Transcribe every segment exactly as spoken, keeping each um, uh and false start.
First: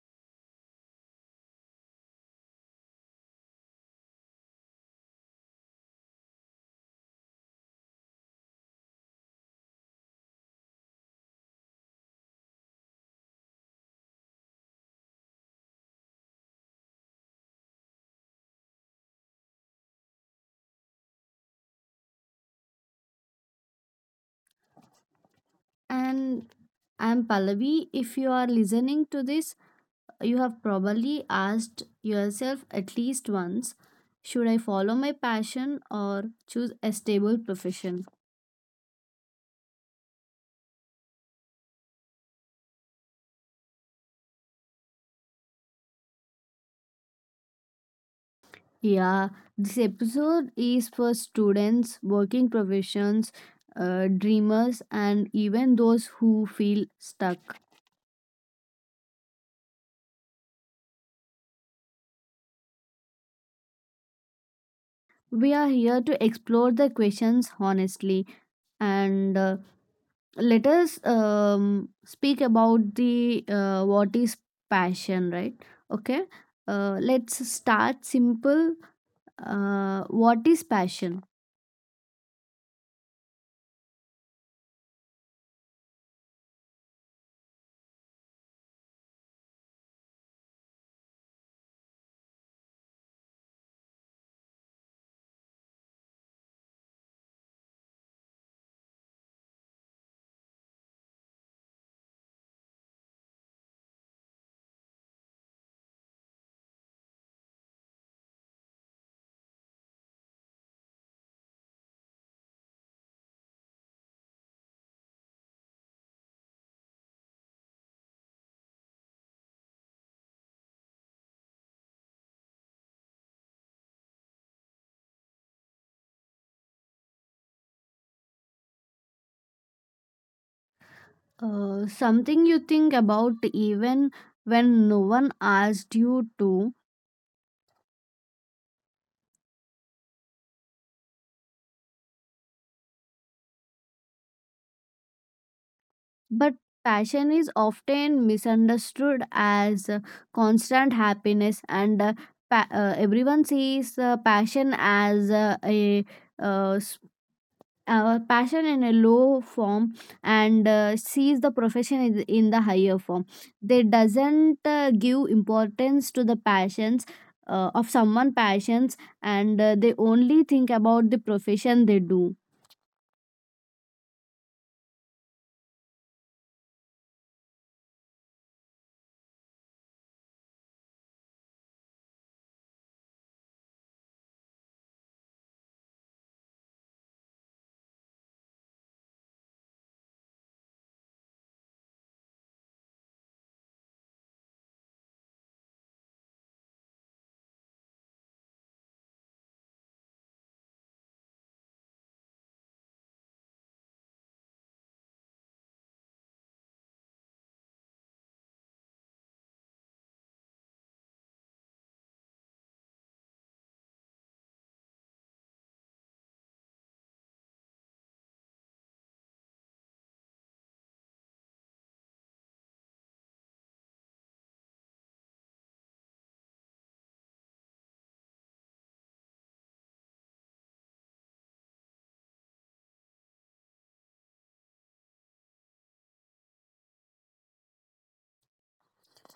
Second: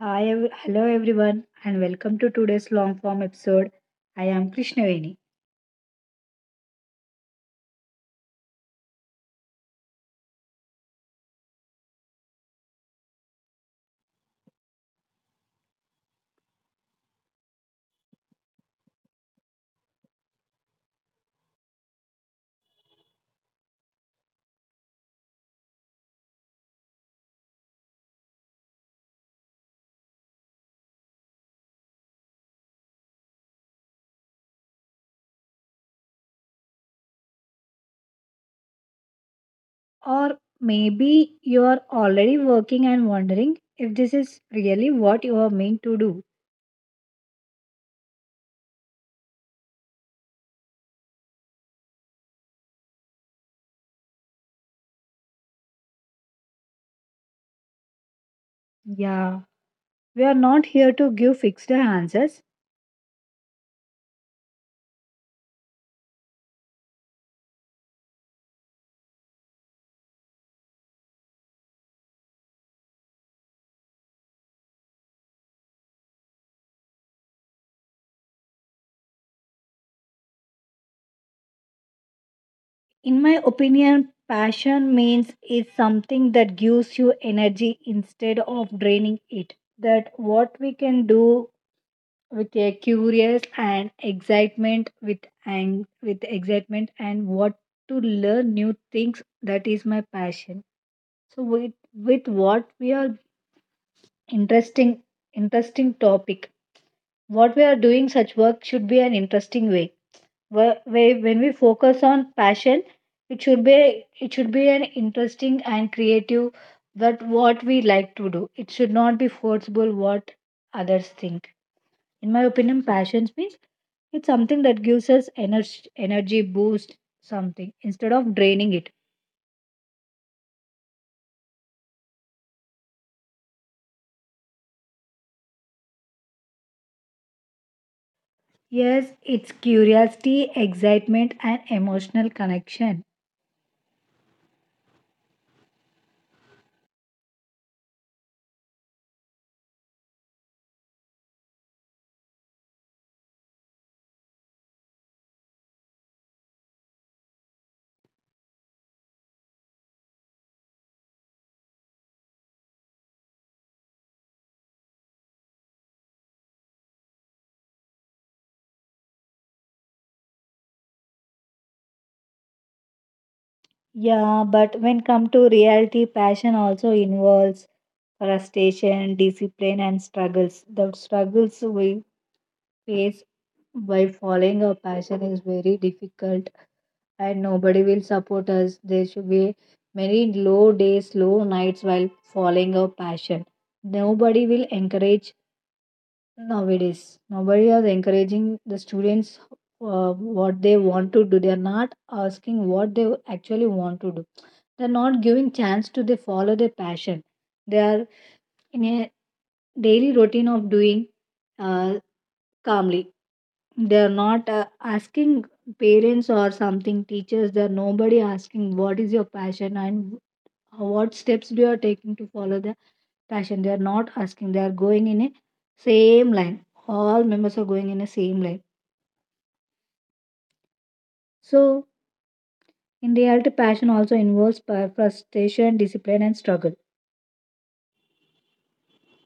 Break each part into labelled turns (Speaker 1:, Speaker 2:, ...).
Speaker 1: Hi, ev- hello everyone, and welcome to today's long form episode. I am Krishnaveni.
Speaker 2: And I'm Pallavi. If you are listening to this, you have probably asked yourself at least once, should I follow my passion or choose a stable profession?
Speaker 1: Or maybe you are already working and wondering if this is really what you are meant to do.
Speaker 2: Yeah, this episode is for students, working professions, uh, dreamers, and even those who feel stuck.
Speaker 1: Yeah, we are not here to give fixed answers.
Speaker 2: We are here to explore the questions honestly and uh, let us um, speak about the uh, what is passion, right? Okay, uh, let's start simple. Uh, what is passion?
Speaker 1: In my opinion, passion means is something that gives you energy instead of draining it. That what we can do with a curious and excitement with ang- with excitement and what to learn new things that is my passion so with with what we are interesting interesting topic what we are doing such work should be an interesting way where, where when we focus on passion it should be it should be an interesting and creative that what we like to do it should not be forcible what others think in my opinion, passions means it's something that gives us energy, energy boost, something instead of draining it.
Speaker 2: Uh, something you think about even when no one asked you to.
Speaker 1: Yes, it's curiosity, excitement, and emotional connection.
Speaker 2: But passion is often misunderstood as uh, constant happiness, and uh, pa- uh, everyone sees uh, passion as uh, a uh, our passion in a low form, and uh, sees the profession in in the higher form. They doesn't uh, give importance to the passions uh, of someone passions, and uh, they only think about the profession they do.
Speaker 1: Yeah, but when come to reality, passion also involves frustration, discipline, and struggles. The struggles we face by following our passion is very difficult and nobody will support us. There should be many low days, low nights while following our passion. Nobody will encourage nowadays. Nobody is encouraging the students uh, what they want to do. They are not asking what they actually want to do. They are not giving chance to they follow their passion. They are in a daily routine of doing uh, calmly they are not uh, asking parents or something teachers they are nobody asking what is your passion and what steps do you are taking to follow the passion they are not asking they are going in a same line all members are going in a same line so in reality passion also involves pa- frustration discipline and struggle.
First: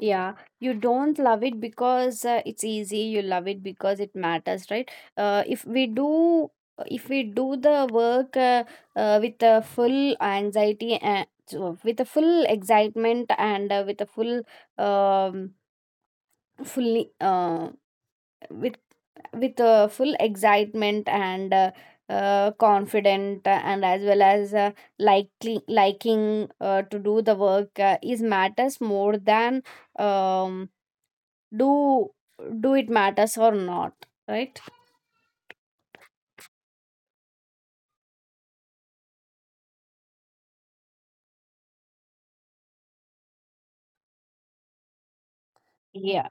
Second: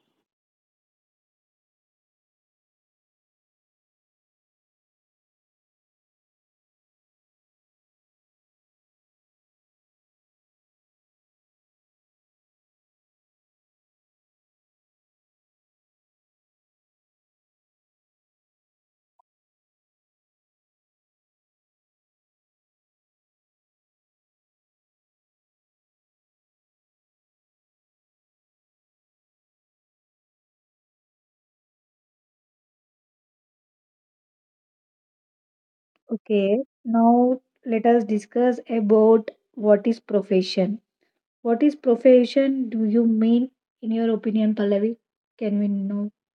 Speaker 2: Yeah, you don't love it because uh, it's easy. You love it because it matters, right? Uh, if we do, if we do the work uh, uh, with a full anxiety and so with a full excitement and uh, with a full, um, fully, uh, with with uh, full excitement and uh, uh, confident uh, and as well as uh, likely liking uh, to do the work uh, is matters more than um do do it matters or not, right?
Speaker 1: Okay, now let us discuss about what is profession. What is profession do you mean in your opinion, Pallavi? Can we know?
Speaker 2: Yeah.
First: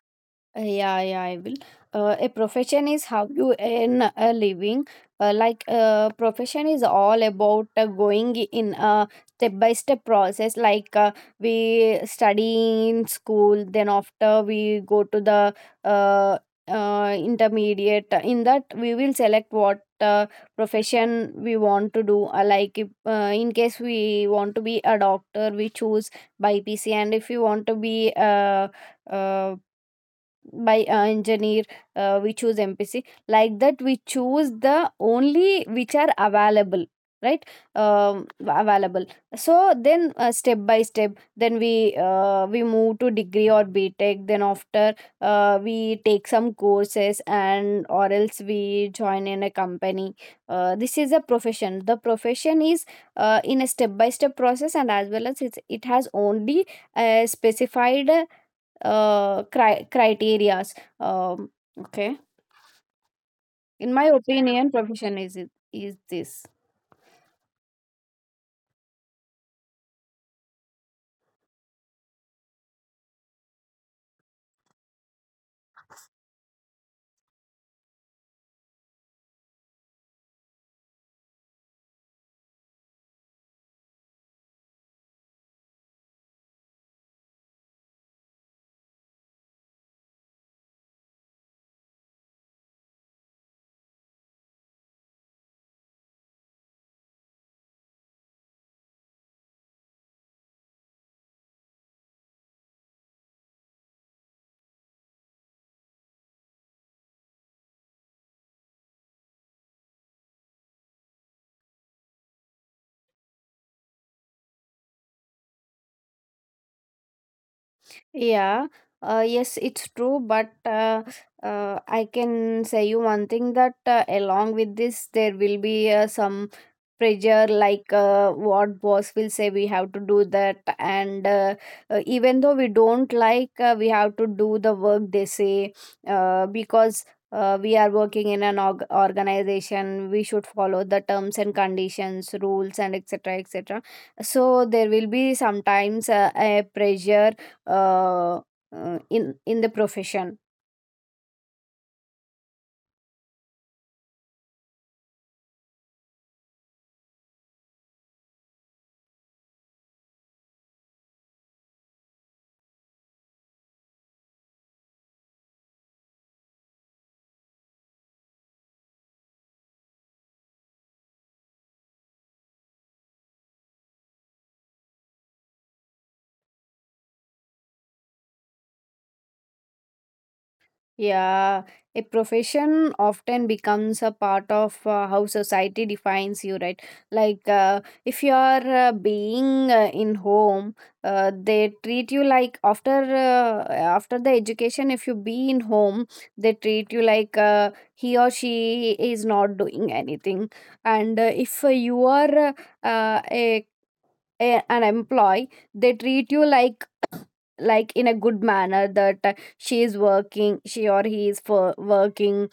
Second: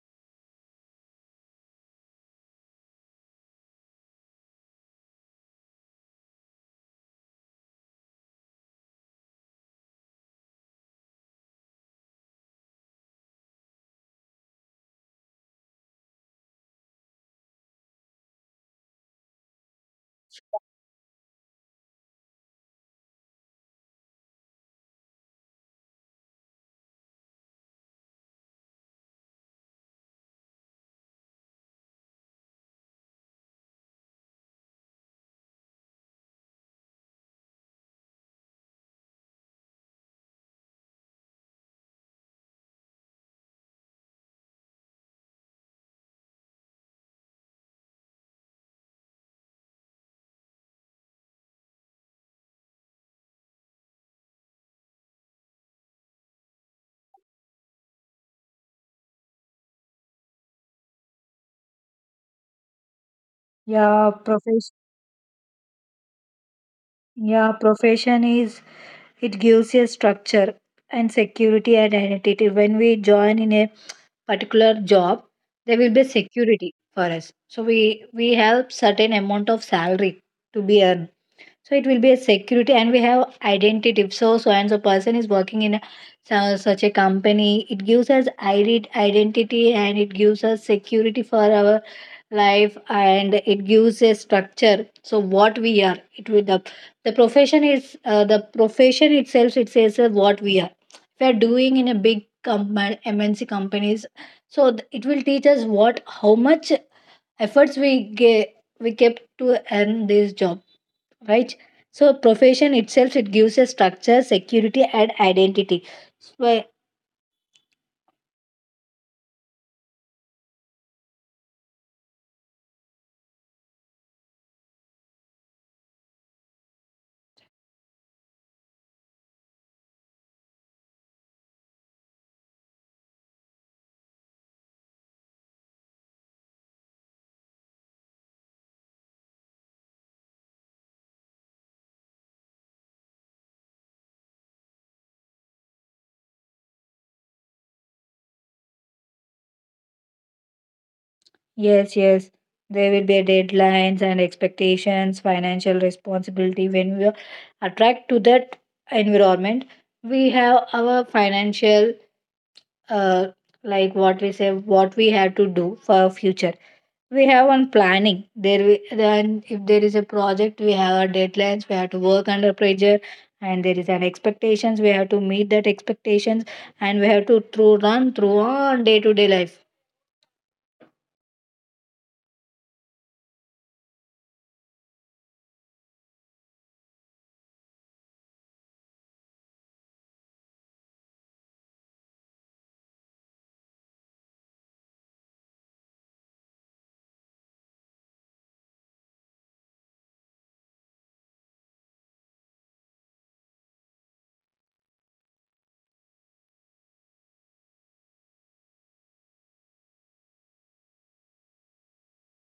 Speaker 2: Uh, Yeah, yeah, I will. Uh, a profession is how you earn a living. Uh, like uh, profession is all about uh, going in a step by step process. Like, uh, we study in school, then after we go to the uh, uh, intermediate. In that, we will select what uh, profession we want to do. Uh, like if, uh, in case we want to be a doctor, we choose by P C, and if we want to be uh, uh, by uh, engineer, uh, we choose mpc. Like that, we choose the only which are available, right? Um, available. So then, uh, step by step, then we uh, we move to degree or btech, then after uh, we take some courses, and or else we join in a company. Uh, this is a profession. The profession is uh, in a step by step process, and as well as it's, it has only a specified uh, cri- criterias. Um, okay, in my
Speaker 1: Yeah, profession.
Speaker 2: opinion, profession is it is this.
Speaker 1: Yeah, profession is it gives a structure and security and identity. When we join in a particular job, there will be security for us. So we we have certain amount of salary to be earned. So it will be a security, and we have identity. So so and so person is working in a, su- such a company. It gives us ide- identity and it gives us security for our life and it gives a structure so what we are it will the, the profession is uh, the profession itself it says uh, what we are if we are doing in a big com- mnc companies so th- it will teach us what how much efforts we gave we kept to earn this job, right? So profession itself it gives a structure security and identity so.
Speaker 2: Yeah, uh, yes, it's true, but uh, uh, I can say you one thing, that uh, along with this, there will be uh, some pressure, like uh, what boss will say, we have to do that, and uh, uh, even though we don't like, uh, we have to do the work they say uh, because. Uh, we are working in an org- organization. We should follow the terms and conditions, rules, and etc, etc. So there will be sometimes uh, a pressure uh, uh, in in the profession.
Speaker 1: Yes, yes. There will be deadlines and expectations, financial responsibility. When we are attract to that environment, we have our financial, uh, like what we say, what we have to do for our future. We have on planning. There, we, then if there is a project, we have our deadlines. We have to work under pressure, and there is an expectations. We have to meet that expectations, and we have to through run through on day to day life.
Speaker 2: Yeah, a profession often becomes a part of uh, how society defines you, right? Like, uh, if you are uh, being uh, in home, uh, they treat you like, after uh, after the education, if you be in home, they treat you like uh, he or she is not doing anything. And uh, if uh, you are uh, a, a an employee, they treat you like like in a good manner, that uh, she is working, she or he is for working,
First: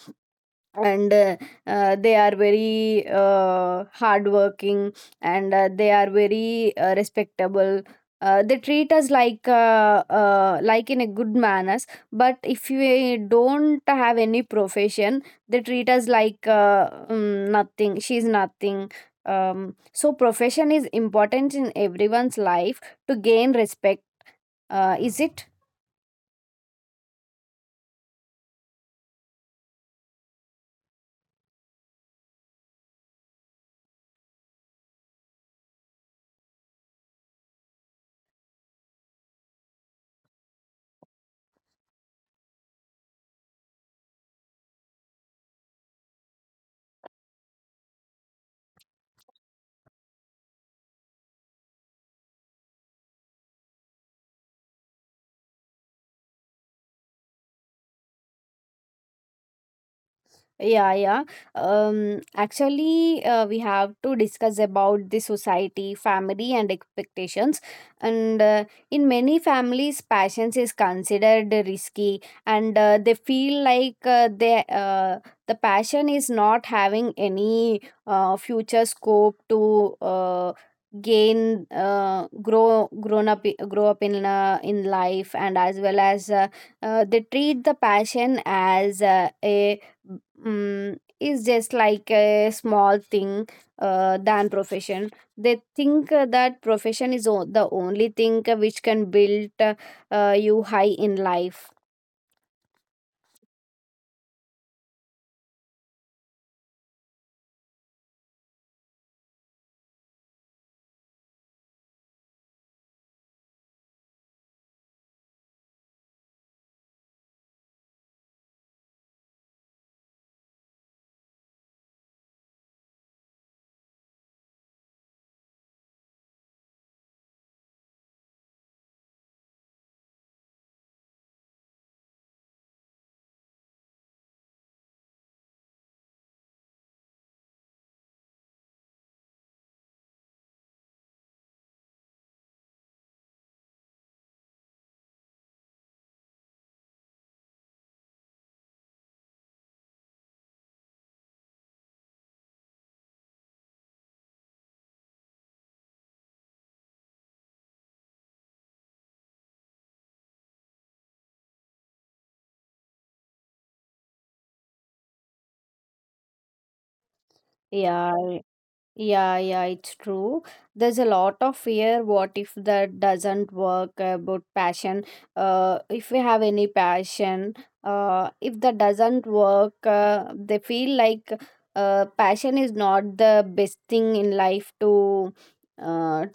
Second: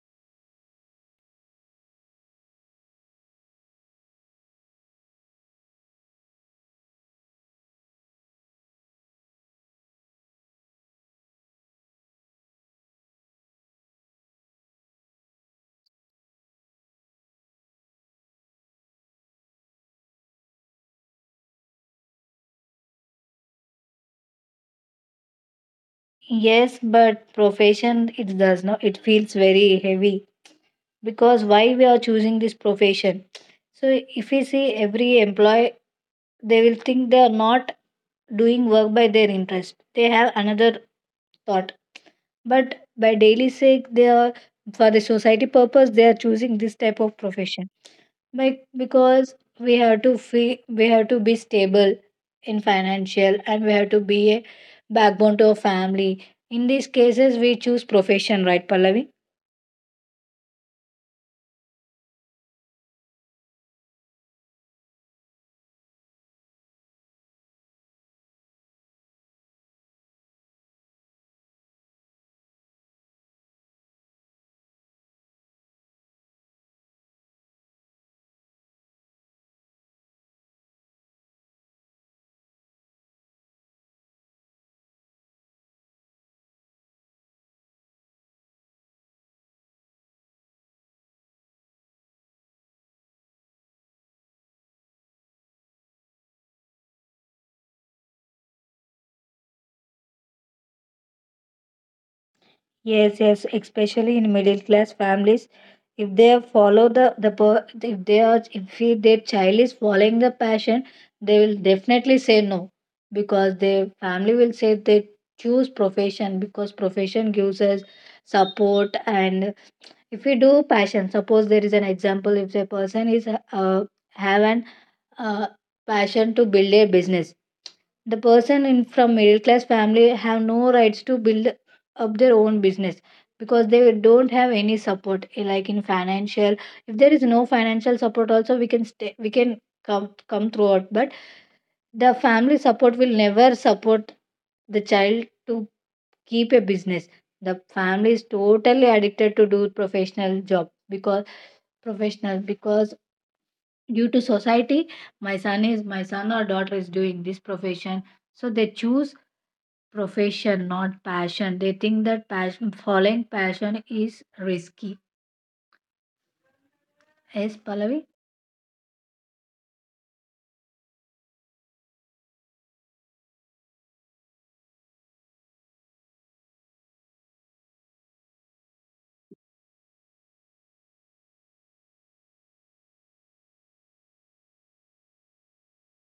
Speaker 2: and uh, uh, they are very uh, hardworking, and uh, they are very uh, respectable. Uh, they treat us like uh, uh, like in a good manners. But if we don't have any profession, they treat us like uh, um, nothing, she's nothing. Um, so profession is important in everyone's life to gain respect, uh, is it?
Speaker 1: Yes, but profession it does not it feels very heavy because why we are choosing this profession. So if we see every employee they will think they are not doing work by their interest. They have another thought but by daily sake they are for the society purpose they are choosing this type of profession. Bec- because we have to fee, we have to be stable in financial and we have to be a backbone to a family in these cases we choose profession, right, Pallavi?
Speaker 2: Yeah, yeah. Um, actually, uh, we have to discuss about the society, family, and expectations. And uh, in many families, passions is considered risky, and uh, they feel like uh, they uh, the passion is not having any uh, future scope to uh, gain uh, grow grown up grow up in uh, in life, and as well as uh, uh, they treat the passion as uh, a mm, is just like a small thing uh, than profession. They think uh, that profession is o- the only thing uh, which can build uh, uh, you high in life.
Speaker 1: Yes, yes, especially in middle class families, if they follow the the per- if they are if he- their child is following the passion, they will definitely say no because their family will say they choose profession because profession gives us support and if we do passion, suppose there is an example if a person is uh, have an uh, passion to build a business. The person in from middle class family have no rights to build up their own business because they don't have any support eh, like in financial. If there is no financial support also we can stay we can come come throughout but the family support will never support the child to keep a business the family is totally addicted to do professional job because professional because. Due to society, my son is my son or daughter is doing this profession. So they choose profession, not passion. They think that passion following passion is risky. Yes,
Speaker 2: Yeah.
Speaker 1: Pallavi?
Speaker 2: Yeah, yeah, it's true. There's a lot of fear. What if that doesn't work about passion? Uh, if we have any passion, uh, if that doesn't work, uh, they feel like uh, passion is not the best thing in life to uh,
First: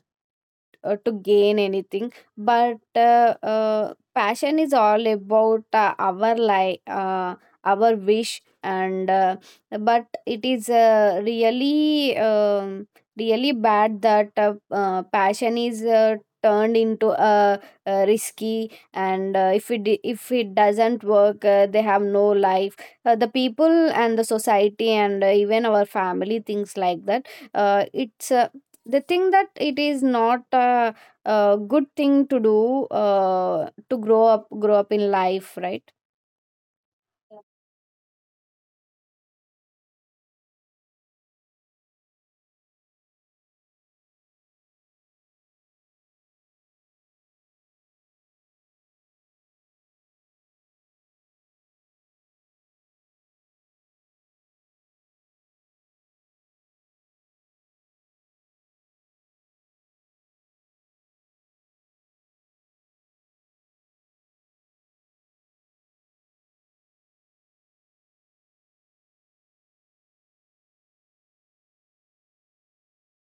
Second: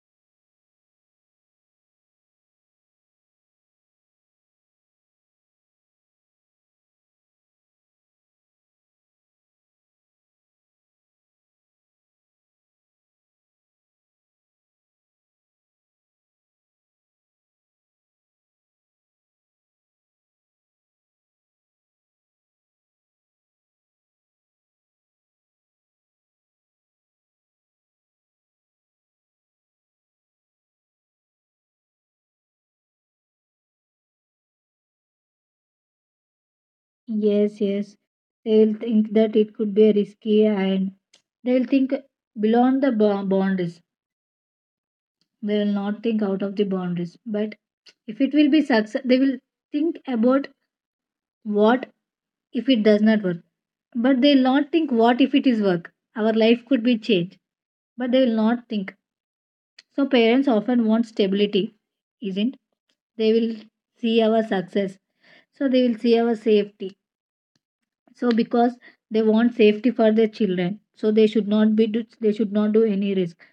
Speaker 2: uh, to gain anything. But uh, uh, passion is all about uh, our life, uh, our wish, and uh, but it is uh, really um, really bad that uh, uh, passion is uh, turned into a, uh risky, and uh, if it if it doesn't work, uh, they have no life. Uh, the people and the society and uh, even our family things like that. Uh, it's uh, They think that it is not a, a good thing to do uh, to grow up grow up in life, right?
Speaker 1: Yes, yes. They'll think that it could be risky and they'll think beyond the bo- boundaries. They will not think out of the boundaries. But if it will be success, they will think about what if it does not work? But they will not think, what if it is work? Our life could be changed. But they will not think. So parents often want stability, isn't? They will see our success. So they will see our safety. So because they want safety for their children, so they should not be do- they should not do any risk.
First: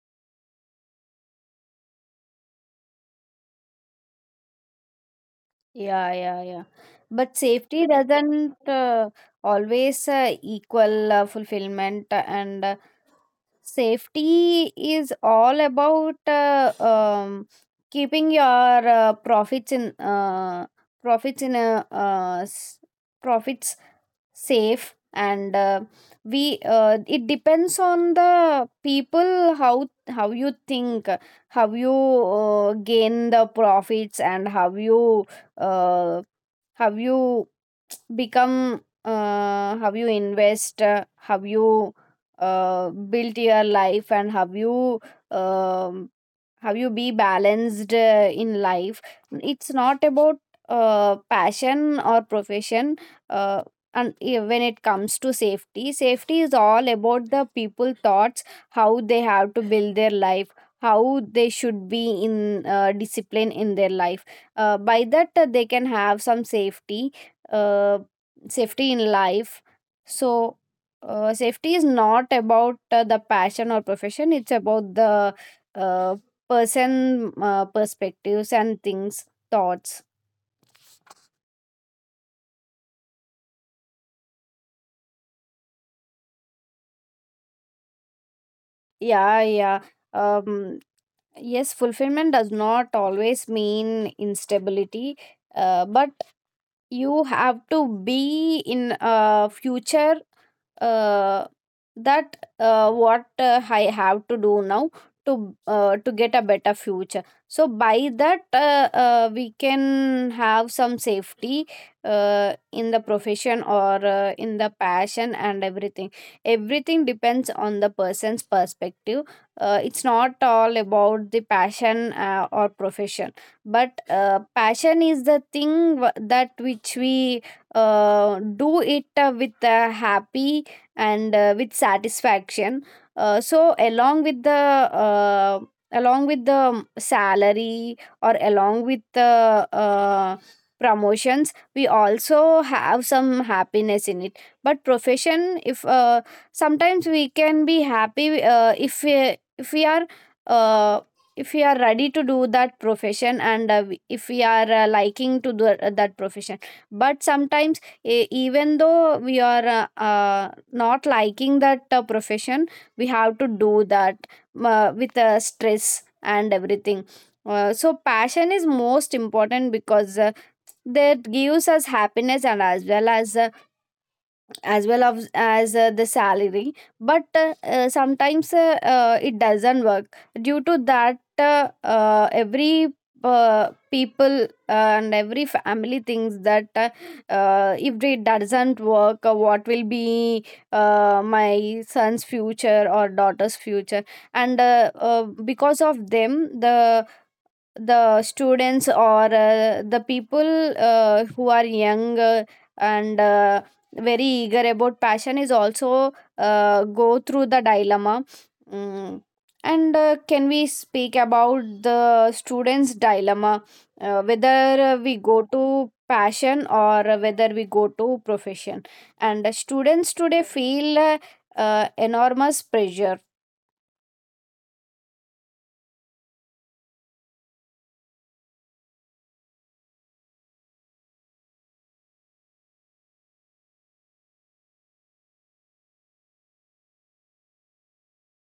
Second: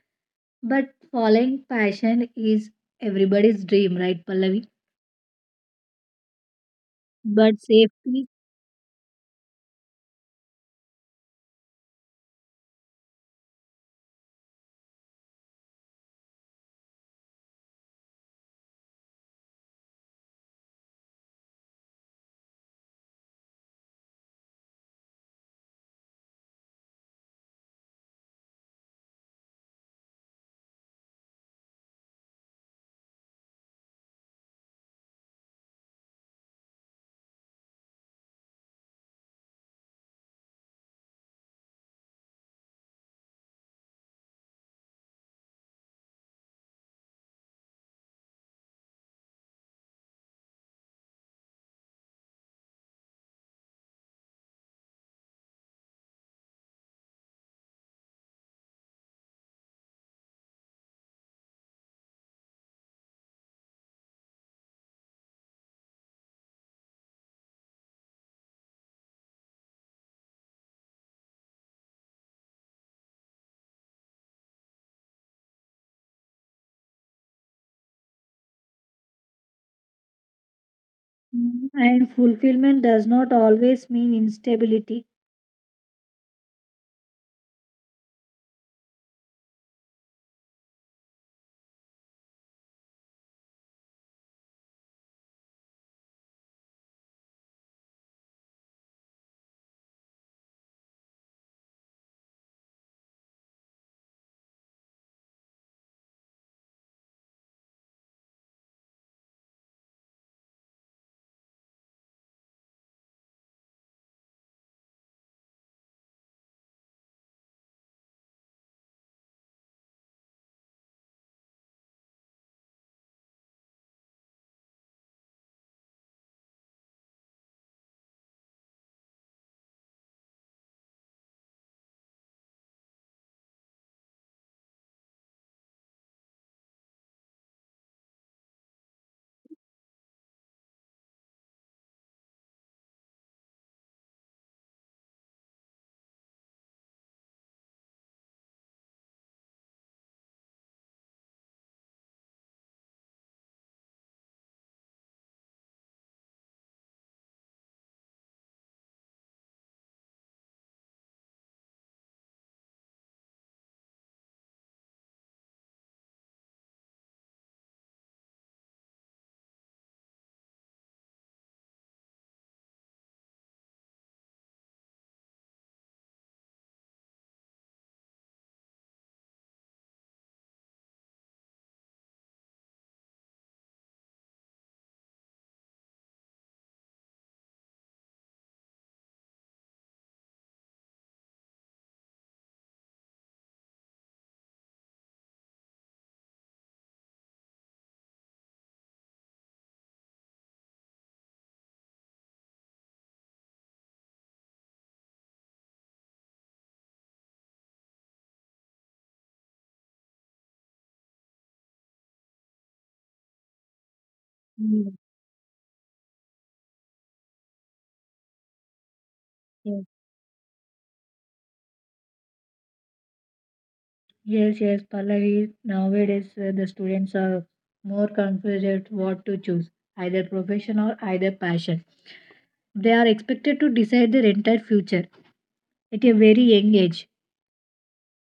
Speaker 1: But following passion is everybody's dream, right, Pallavi?
Speaker 2: Yeah, yeah, yeah. But
Speaker 1: But
Speaker 2: safety
Speaker 1: safety
Speaker 2: doesn't uh, always uh, equal uh, fulfillment, and uh, safety is all about uh, um, keeping your uh, profits in uh, profits in a uh, s- profits safe, and uh, we uh, it depends on the people, how how you think, how you uh, gain the profits, and how you uh, how you become uh, how you invest, uh, how you uh, built your life, and how you um how you be balanced uh, in life. It's not about uh, passion or profession, uh, and eh, when it comes to safety, safety is all about the people thoughts, how they have to build their life, how they should be in uh, discipline in their life. Uh, by that, uh, they can have some safety, uh, safety in life. So uh, safety is not about uh, the passion or profession. It's about the uh, person uh, perspectives and things, thoughts.
Speaker 1: and fulfillment does not always mean instability.
Speaker 2: Yeah, yeah, um yes, fulfillment does not always mean instability. Uh, but you have to be in a future uh, that uh, what uh, I have to do now to uh, to get a better future. So by that, uh, uh, we can have some safety uh, in the profession or uh, in the passion, and everything, everything depends on the person's perspective. Uh, it's not all about the passion uh, or profession. But uh, passion is the thing wh- that which we uh, do it uh, with uh, happy and uh, with satisfaction. Uh, so along with the uh, along with the salary, or along with the uh, promotions, we also have some happiness in it. But profession, if uh, sometimes we can be happy uh, if we, if we are uh, if we are ready to do that profession, and uh, we- if we are uh, liking to do uh, that profession. But sometimes, e- even though we are uh, uh, not liking that uh, profession, we have to do that uh, with uh, stress and everything. Uh, so passion is most important, because uh, that gives us happiness, and as well as uh, as well of, as uh, the salary. But uh, uh, sometimes uh, uh, it doesn't work. Due to that, uh, uh, every uh, people, uh, and every family thinks that uh, uh, if it doesn't work, uh, what will be uh, my son's future or daughter's future. And uh, uh, because of them, the the students or uh, the people uh, who are young uh, and uh, very eager about passion is also uh, go through the dilemma. Mm, and uh, can we speak about the students dilemma, uh, whether uh, we
Speaker 1: Mm,
Speaker 2: go to passion or whether we go to profession. And uh,
Speaker 1: yes.
Speaker 2: students today feel uh, uh, enormous pressure.
Speaker 1: Yes, yes, Pallavi. Nowadays, uh, the students are more confused at what to choose, either profession or either passion. They are expected to decide their entire future at a very young age.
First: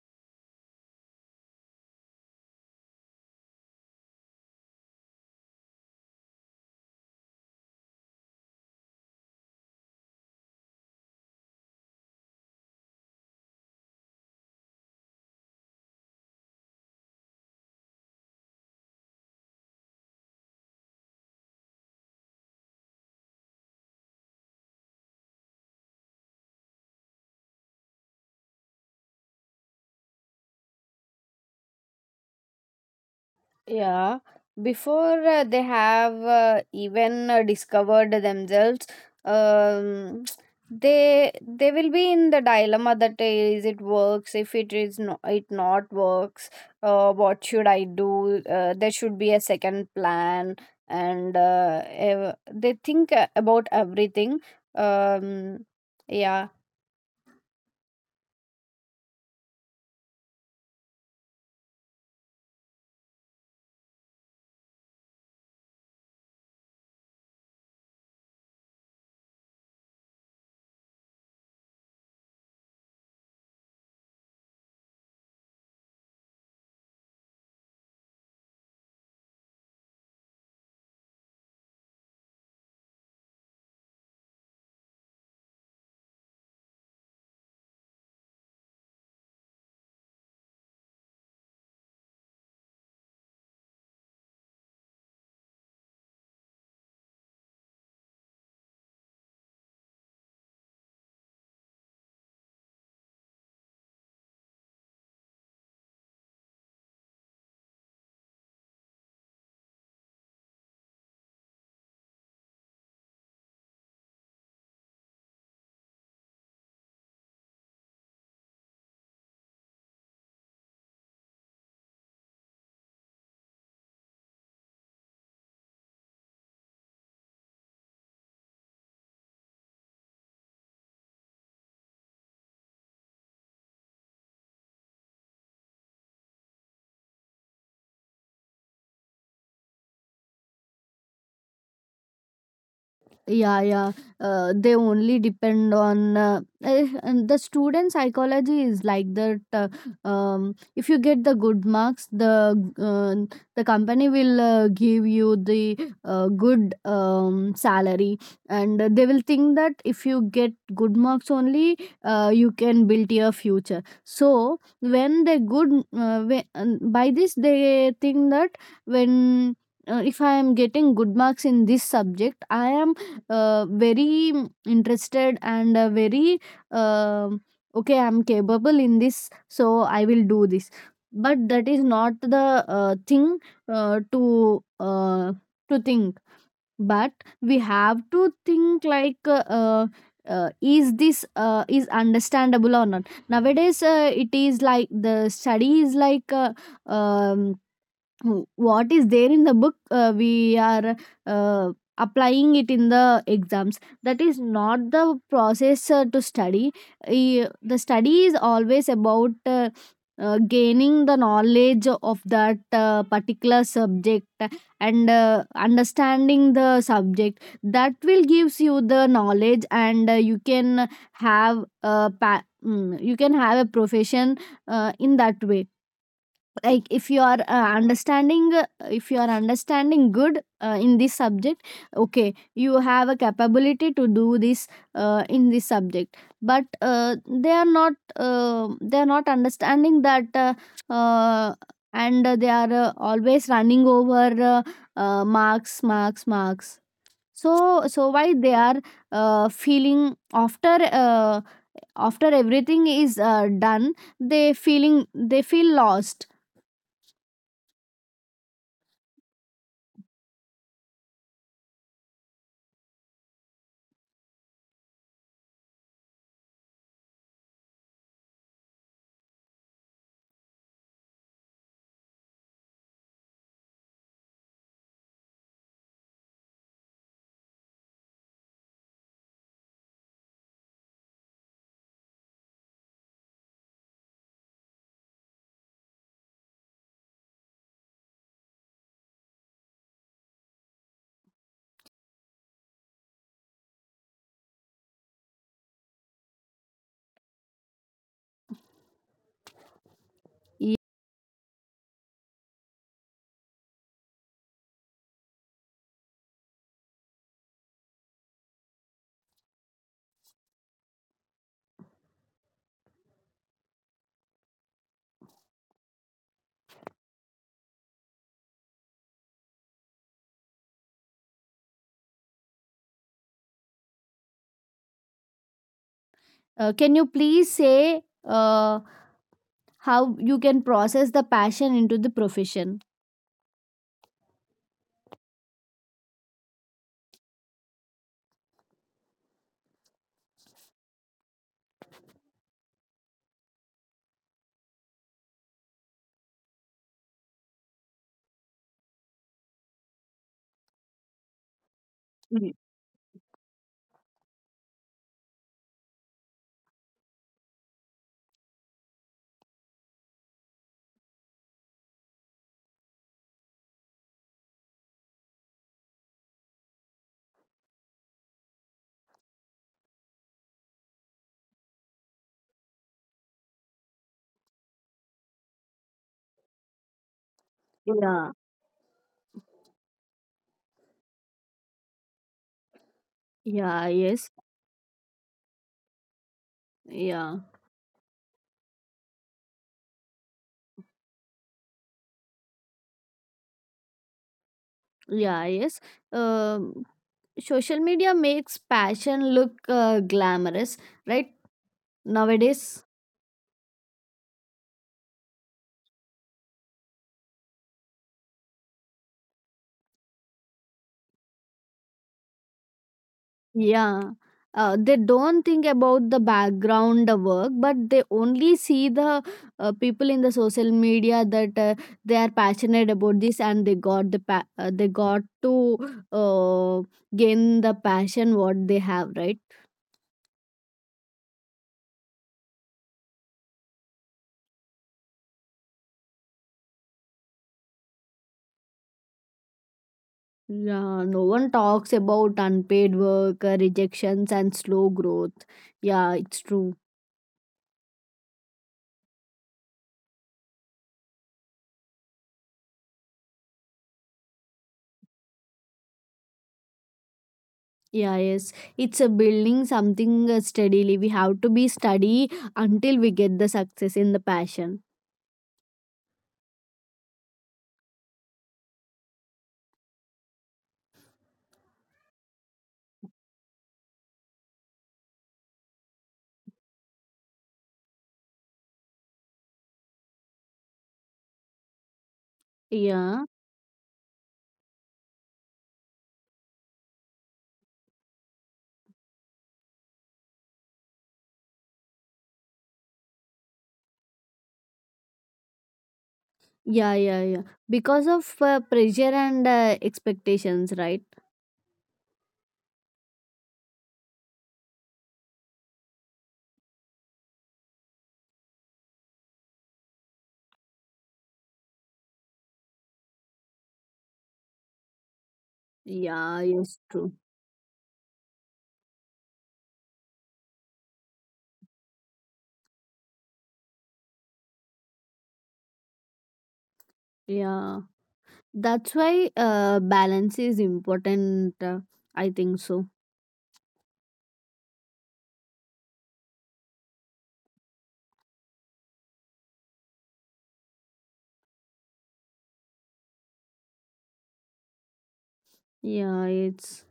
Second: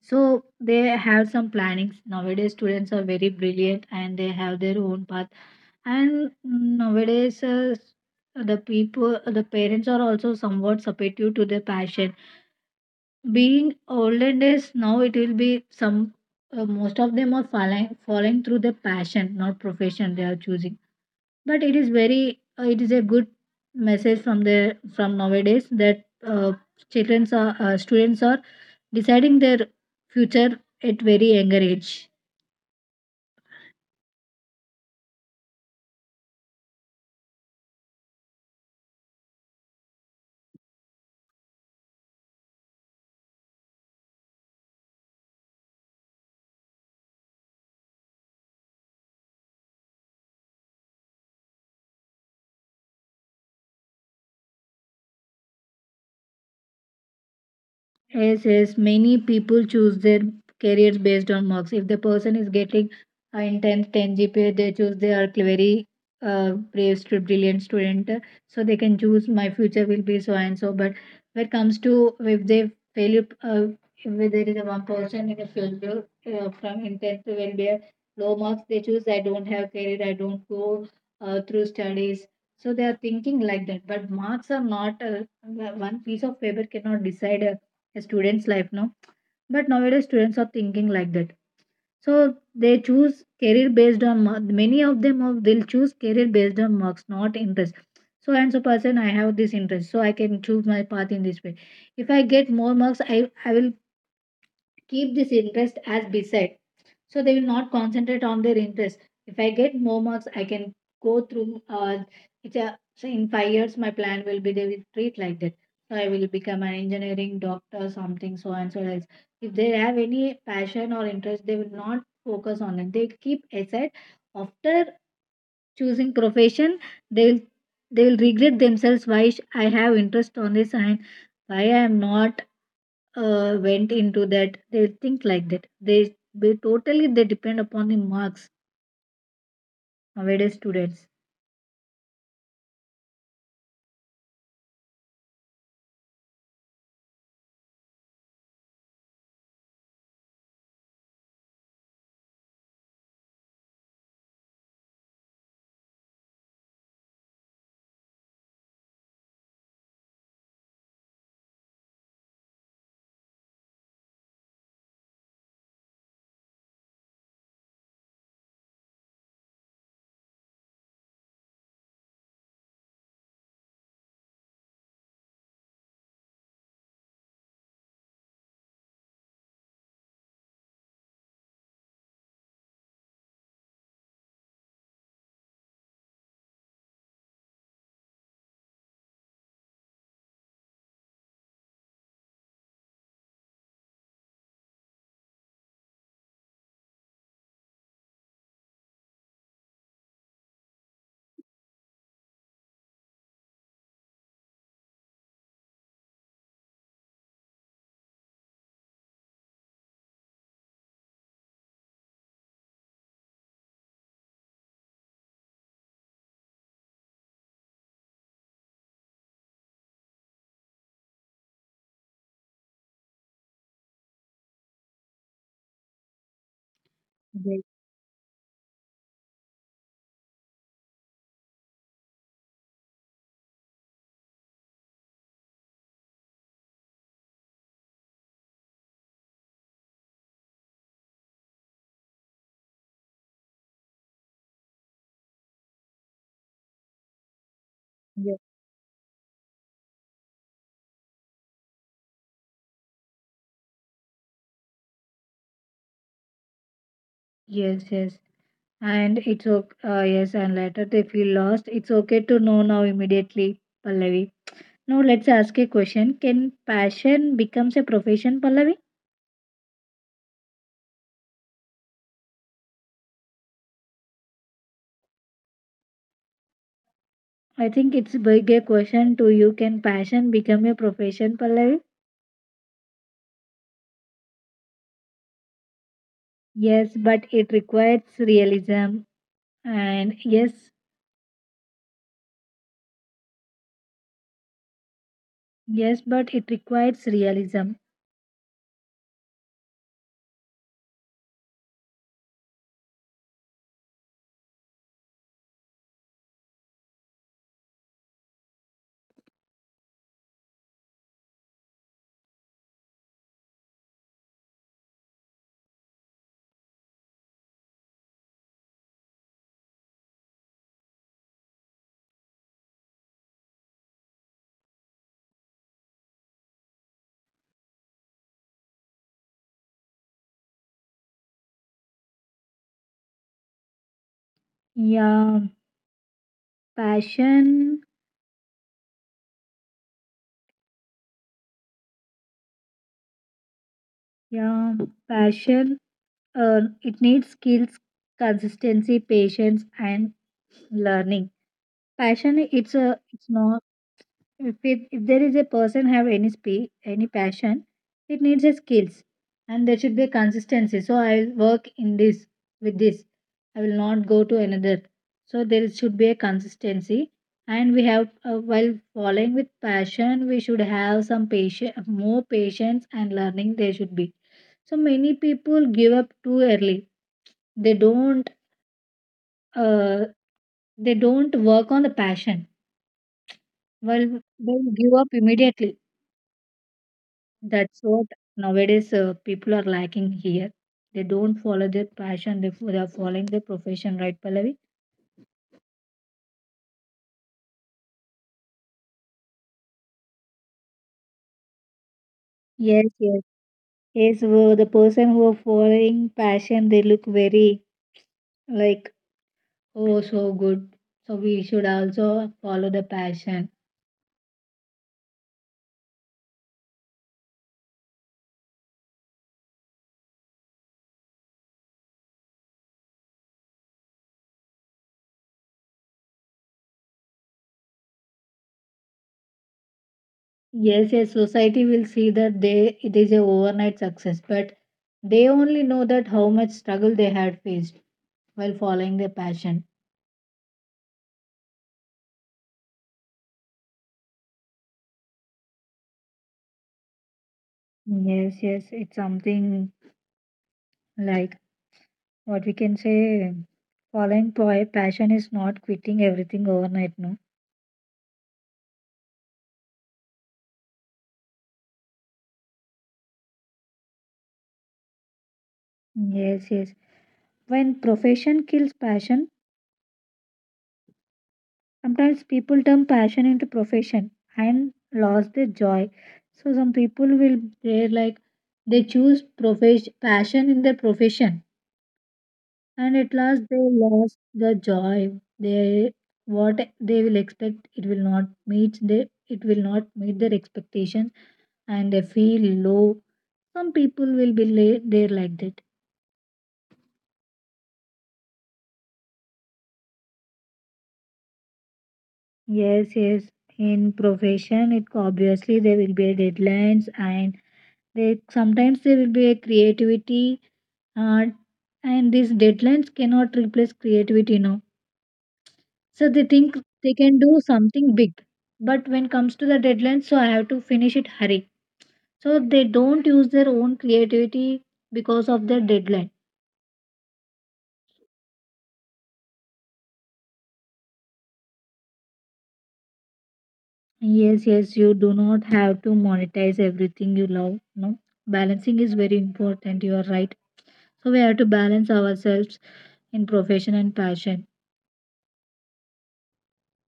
Speaker 1: So they have some plannings. Nowadays, students are very brilliant and they have their own path. And nowadays, uh, the people, the parents are also somewhat supportive to their passion being olden days now it will be some uh, most of them are falling falling through the passion not profession they are choosing but it is very uh, it is a good message from the from nowadays that uh, children are uh, students are deciding their future at very younger age.
Speaker 2: Yeah, before uh, they have uh, even uh, discovered themselves, um, they they will be in the dilemma that uh, is it works, if it is no, it not works. Uh, what should I do? Uh, there should be a second plan, and uh, ev- they think uh, about everything. Um, yeah.
Speaker 1: Yes, yes. Many people choose their careers based on marks. If the person is getting uh, in tenth ten G P A, they choose they are very uh, brave, stu- brilliant student. uh, So they can choose my future will be so and so. But when it comes to if they fail, uh, if there is a one person in the future uh, from in tenth will be a low marks, they choose I don't have career, I don't go uh, through studies. So they are thinking like that. But marks are not uh, one piece of paper cannot decide uh, a student's life now but nowadays students are thinking like that so they choose career based on mar- many of them are- they'll choose career based on marks not interest so and so person I have this interest so I can choose my path in this way if I get more marks i i will keep this interest as beside so they will not concentrate on their interest if I get more marks I can go through uh, it's a, so in five years my plan will be they will treat like that so I will become an engineering doctor something so and so else if they have any passion or interest they will not focus on it they keep aside after choosing profession they will they will regret themselves why sh- I have interest on this and why I am not uh, went into that they think like that they they totally they depend upon the marks nowadays students.
Speaker 2: Yeah, yeah. Uh, they only depend on uh, eh, and the student psychology is like that. Uh, um, if you get the good marks, the uh, the company will uh, give you the uh, good um, salary, and they will think that if you get good marks only, uh, you can build your future. So when they good, uh, when, and by this they think that when uh, if I am getting good marks in this subject, I am uh, very mm, interested and uh, very uh, okay, I'm capable in this, so I will do this. But that is not the uh, thing uh, to uh, to think. But we have to think like uh, uh, uh, is this uh, is understandable or not. Nowadays uh, it is like the study is like uh, um, w- what is there in the book uh, we are uh, applying it in the exams. That is not the process uh, to study. Eh, the study is always about uh, uh, gaining the knowledge of that uh, particular subject, and uh, understanding the subject that will gives you the knowledge, and uh, you can have a pa- mm, you can have a profession uh, in that way. Like, if you
Speaker 1: Yes,
Speaker 2: are uh, understanding uh, if you are understanding good uh, in this subject, okay, you have a capability to do this uh, in this subject. But uh, they are not uh, they are not understanding that. uh, uh, and they are uh, always running over uh, uh, marks, marks, marks. So so
Speaker 1: yes,
Speaker 2: why they are uh, feeling after uh, after everything is uh, done, they feeling they feel lost.
Speaker 1: yes. Yes. And it's okay. Uh, yes, and later they feel lost. It's okay to know now immediately, Pallavi. Now let's ask a question. Can passion becomes a profession, Pallavi? I think it's big a question to you. Can passion become a profession, Pallavi? Yes, but it requires realism. And yes, yes, but it requires realism.
Speaker 2: Uh, can you please say uh, how you can process the passion into the profession?
Speaker 1: Yeah, passion. Yeah, passion. Uh, it needs skills, consistency, patience, and learning. Passion. It's a. It's not. If, it, if there is a person have any spe- any passion, it needs a skills, and there should be a consistency. So I will work in this with this. I will not go to another. So there is- should be a consistency, and we have uh, while following with passion, we should have some patience, more patience and learning. There should be. So many people give up too early. They don't.
Speaker 2: Yeah,
Speaker 1: Uh, they don't work on the passion.
Speaker 2: yeah,
Speaker 1: Well, they
Speaker 2: yes,
Speaker 1: give up immediately.
Speaker 2: yeah,
Speaker 1: That's what nowadays uh, people are lacking here. They don't follow their passion, they, fo- they are following their profession, right, Pallavi?
Speaker 2: yeah, yes. Um, Social media makes passion look uh, glamorous, right?
Speaker 1: Yes,
Speaker 2: Nowadays.
Speaker 1: yes. Yes, well, the person who are following passion, they look very like, oh, so good. So we should also follow the passion.
Speaker 2: Yeah. Uh, they don't think about the background uh, work, but they only see the uh, people in the social media that uh, they are passionate about this, and they got the pa- uh, they got to uh, gain the passion what they have, right?
Speaker 1: Yes, yes, society will see that they it is a overnight success, but they only know that how much struggle they had faced while following their passion.
Speaker 2: Yeah, no one talks about unpaid work, uh, rejections, and slow growth. Yeah, it's true.
Speaker 1: Yes, yes, it's something like, what we can say, following pa- passion is not quitting everything overnight, no?
Speaker 2: Yeah, yes, it's a building something uh, steadily. We have to be steady until we get the success in the passion.
Speaker 1: Yes, yes. When profession kills passion, sometimes people turn passion into profession and lost their joy. So some people will they're like they choose profession passion in their profession and at
Speaker 2: Yeah,
Speaker 1: last they lost the joy. They, what they will expect, it will not meet their it will not meet their expectations, and they feel low. Some people will be la- there like that.
Speaker 2: yeah, yeah, yeah. Because of uh, pressure and uh, expectations, right?
Speaker 1: Yes, yes. In profession, it obviously there will be a deadlines, and they sometimes there will be a creativity, uh, and these deadlines cannot replace creativity now. So they
Speaker 2: Yeah,
Speaker 1: think
Speaker 2: yes,
Speaker 1: they
Speaker 2: true.
Speaker 1: can do something big, but when comes to the deadline, so I have to finish it hurry. So they don't use their own creativity because of their deadline.
Speaker 2: Yeah, that's why uh, balance is important. Uh, I think so.
Speaker 1: Yes, yes, you do not have to monetize everything you love. No, balancing is very important. You are right. So we have to balance ourselves in profession and passion.
Speaker 2: Yeah, it's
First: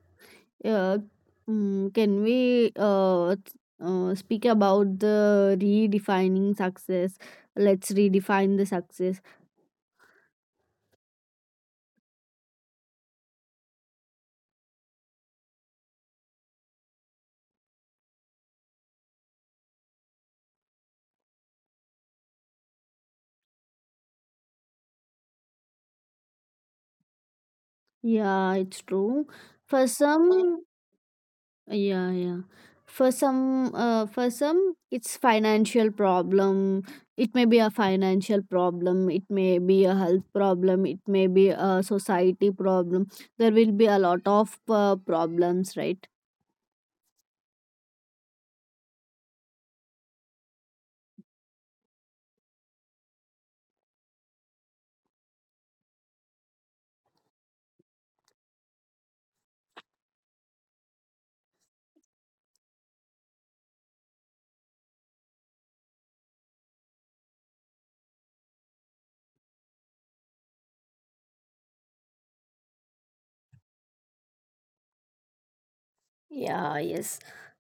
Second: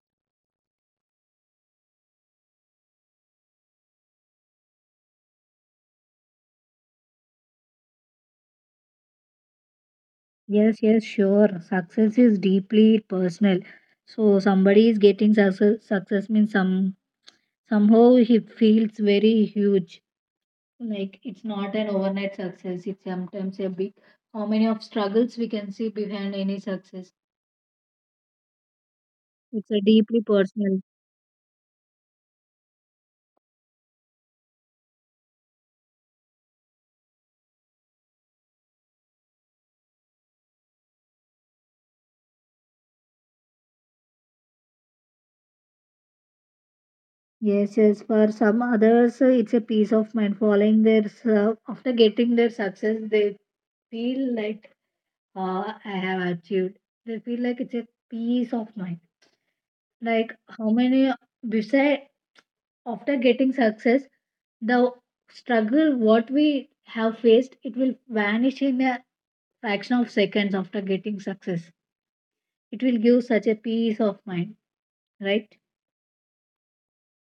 Speaker 2: yeah. Mm, can we uh, t- uh speak about the redefining success? Let's redefine the success.
Speaker 1: Yes, yes, sure. Success is deeply personal. So somebody is getting success. Success means some somehow he feels very huge. Like it's not an overnight success. It's sometimes a big. How many of struggles we can see behind any success?
Speaker 2: Yeah, it's true.
Speaker 1: It's a
Speaker 2: For
Speaker 1: deeply
Speaker 2: some,
Speaker 1: personal.
Speaker 2: yeah, yeah. For some, uh, for some, it's financial problem. It may be a financial problem. It may be a health problem. It may be a society problem. There will be a lot of uh, problems, right?
Speaker 1: Yes, yes. For some others, uh, it's a peace of mind. Following their uh, after getting their success, they feel like, uh, I have achieved. They feel like it's a peace of mind. Like how many beside after getting success, the struggle what we have faced, it will vanish in a fraction of seconds after getting success. It will give such a peace of mind, right?
Speaker 2: Yeah, yes.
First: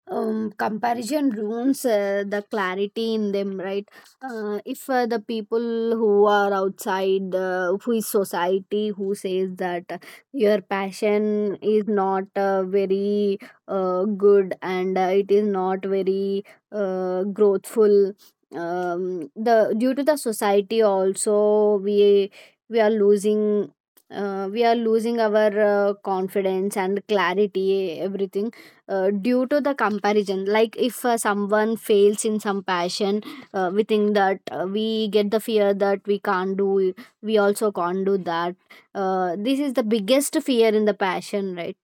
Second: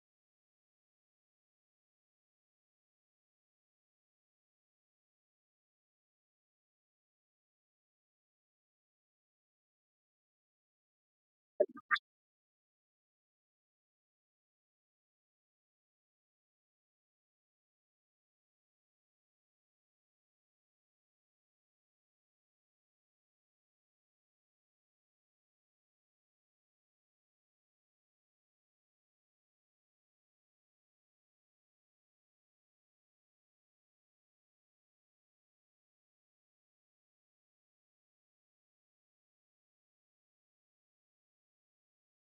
Speaker 2: Um, comparison ruins uh, the clarity in them, right? Uh, if uh, the people who are outside, uh, who is society, who says that uh, your passion is not uh, very uh, good, and uh, it is not very uh, growthful, um, the due to the society also we we are losing, uh, we are losing our uh, confidence and clarity everything uh, due to the comparison. Like, if uh, someone fails in some passion, uh, we think that uh, we get the fear that we can't do we also can't do that. Uh, this is the biggest fear in the passion, right?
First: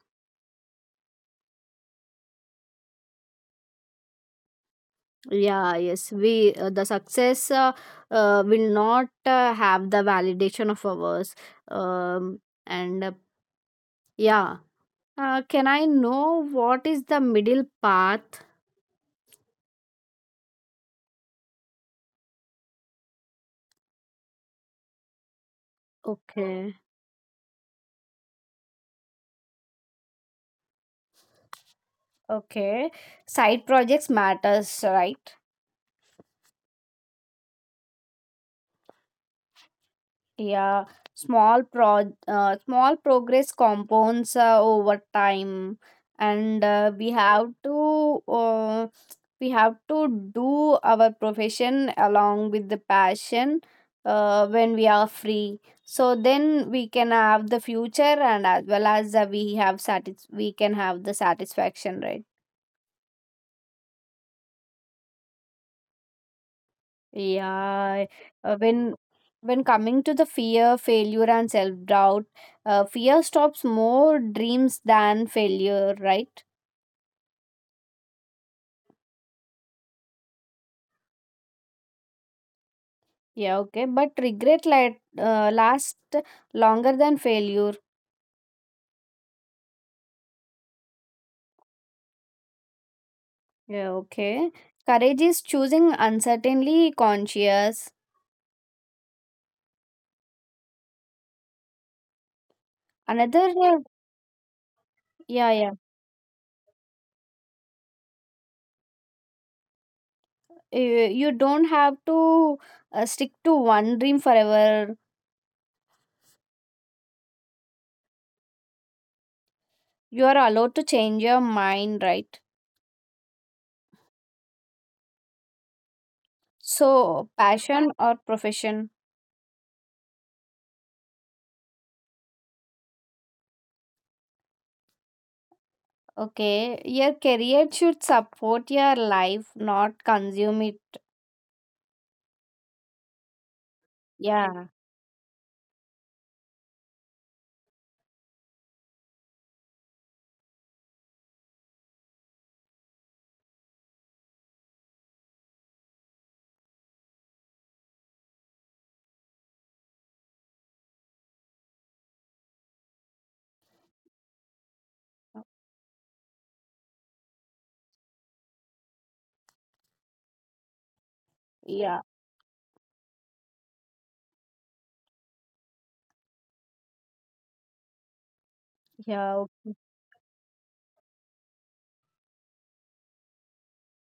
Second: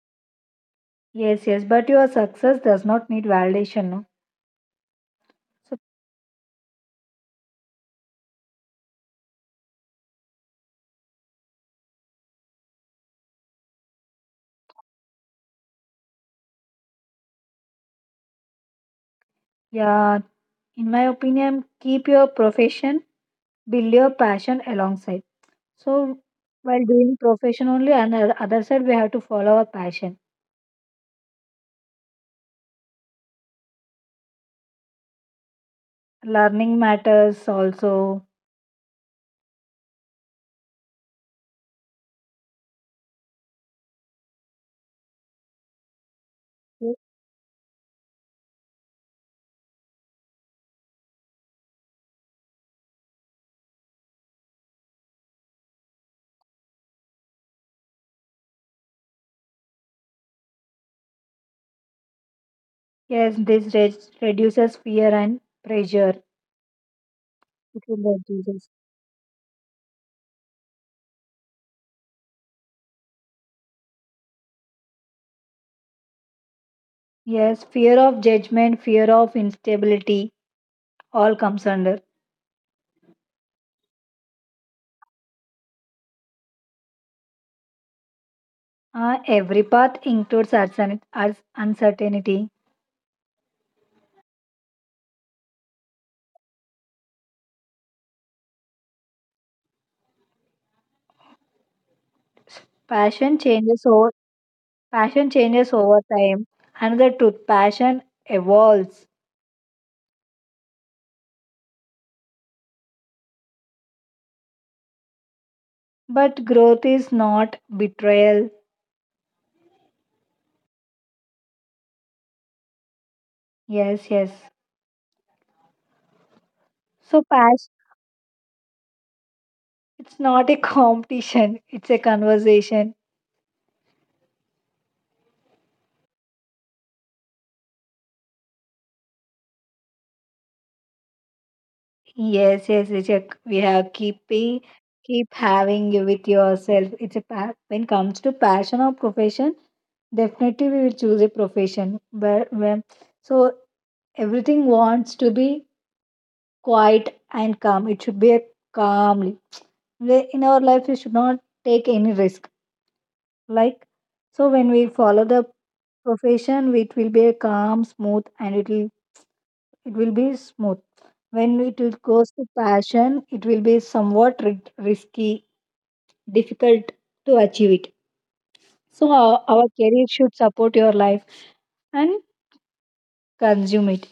Speaker 1: Yes, yes, but your success does not need validation. No?
Speaker 2: Yeah,
Speaker 1: So,
Speaker 2: yes, we uh, the success uh, uh, will not uh, have the validation of ours. Um, and uh, Yeah. Uh, can I know what is the middle path?
Speaker 1: yeah, in my opinion, keep your profession, build your passion alongside. So
Speaker 2: Okay.
Speaker 1: while doing profession only, and the other side we have to follow our passion.
Speaker 2: Okay, side projects matters, right?
Speaker 1: Learning matters also.
Speaker 2: Yeah, small pro uh, small progress compounds uh, over time, and uh, we have to uh, we have to do our profession along with the passion uh, when we are free. So then we can have the future, and as well as uh, we have satis we can have the satisfaction, right?
Speaker 1: Yes, this re- reduces fear and pressure. It
Speaker 2: Yeah,
Speaker 1: will
Speaker 2: uh,
Speaker 1: reduces.
Speaker 2: when when coming to the fear, failure, and self-doubt, uh, fear stops more dreams than failure, right?
Speaker 1: Yes, fear of judgment, fear of instability, all comes under.
Speaker 2: Yeah, okay. But regret la- uh, lasts longer than failure.
Speaker 1: Uh, every path includes uncertain- uncertainty.
Speaker 2: Yeah, okay. Courage is choosing uncertainly conscious. Another,
Speaker 1: Passion
Speaker 2: uh,
Speaker 1: changes over Passion
Speaker 2: yeah, yeah.
Speaker 1: changes over time. Another truth, passion evolves,
Speaker 2: You, you don't have to uh, stick to one dream forever.
Speaker 1: but growth is not betrayal.
Speaker 2: You are allowed to change your mind, right?
Speaker 1: Yes, yes. So,
Speaker 2: So,
Speaker 1: passion,
Speaker 2: passion or profession?
Speaker 1: it's not a competition, it's a conversation.
Speaker 2: Okay, your career should support your life, not consume it.
Speaker 1: Yes, yes, it's a, we have keeping
Speaker 2: Yeah,
Speaker 1: keep having you with yourself. It's a pa- when it comes to passion or profession, definitely we will choose a profession. But when so everything wants to be quiet and calm. It should be a calmly. Where in our life, we should not take any risk. Like so, when we follow the profession, it will be a calm, smooth, and it will it will be smooth. When it will
Speaker 2: yeah,
Speaker 1: goes to passion, it will be somewhat ri- risky, difficult to achieve it. So our,
Speaker 2: yeah.
Speaker 1: our
Speaker 2: Okay.
Speaker 1: career should support your life and consume it.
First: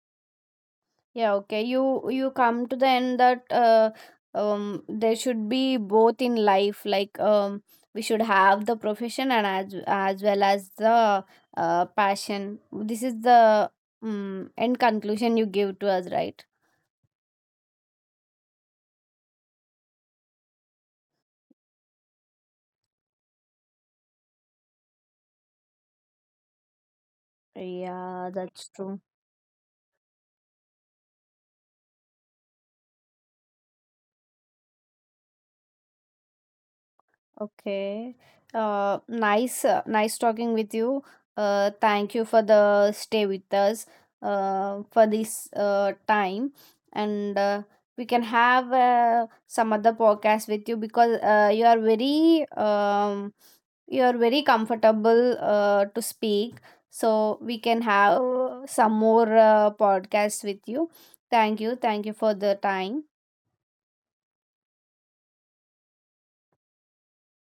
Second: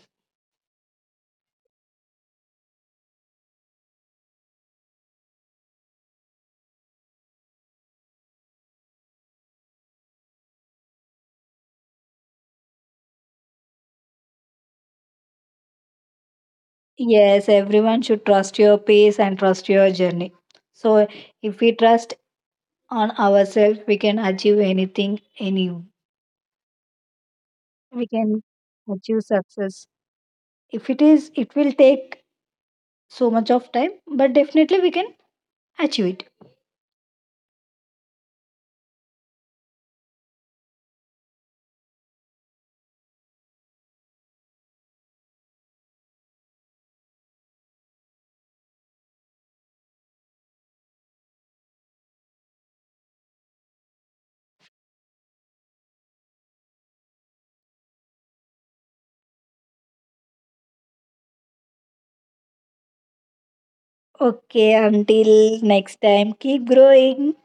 Speaker 2: Yeah, okay. You you come to the end that uh, um there should be both in life. Like, um we should have the profession and as as well as the uh passion. This is the um end conclusion you give to us, right?
Speaker 1: Yes, everyone should trust your pace and trust your journey. So if we trust on ourselves we can achieve anything any we
Speaker 2: Yeah,
Speaker 1: can
Speaker 2: that's true.
Speaker 1: achieve success, if it is it will take so much of time, but definitely we can achieve it.
Speaker 2: Okay. Uh, nice, uh, nice talking with you. Uh, thank you for the stay with us. Uh, for this uh time, and uh, we can have uh, some other podcast with you, because uh, you are very um you are very comfortable uh, to speak. So we can have some more uh, podcasts with you. Thank you, thank you for the time.
Speaker 1: Okay, until next time, keep growing.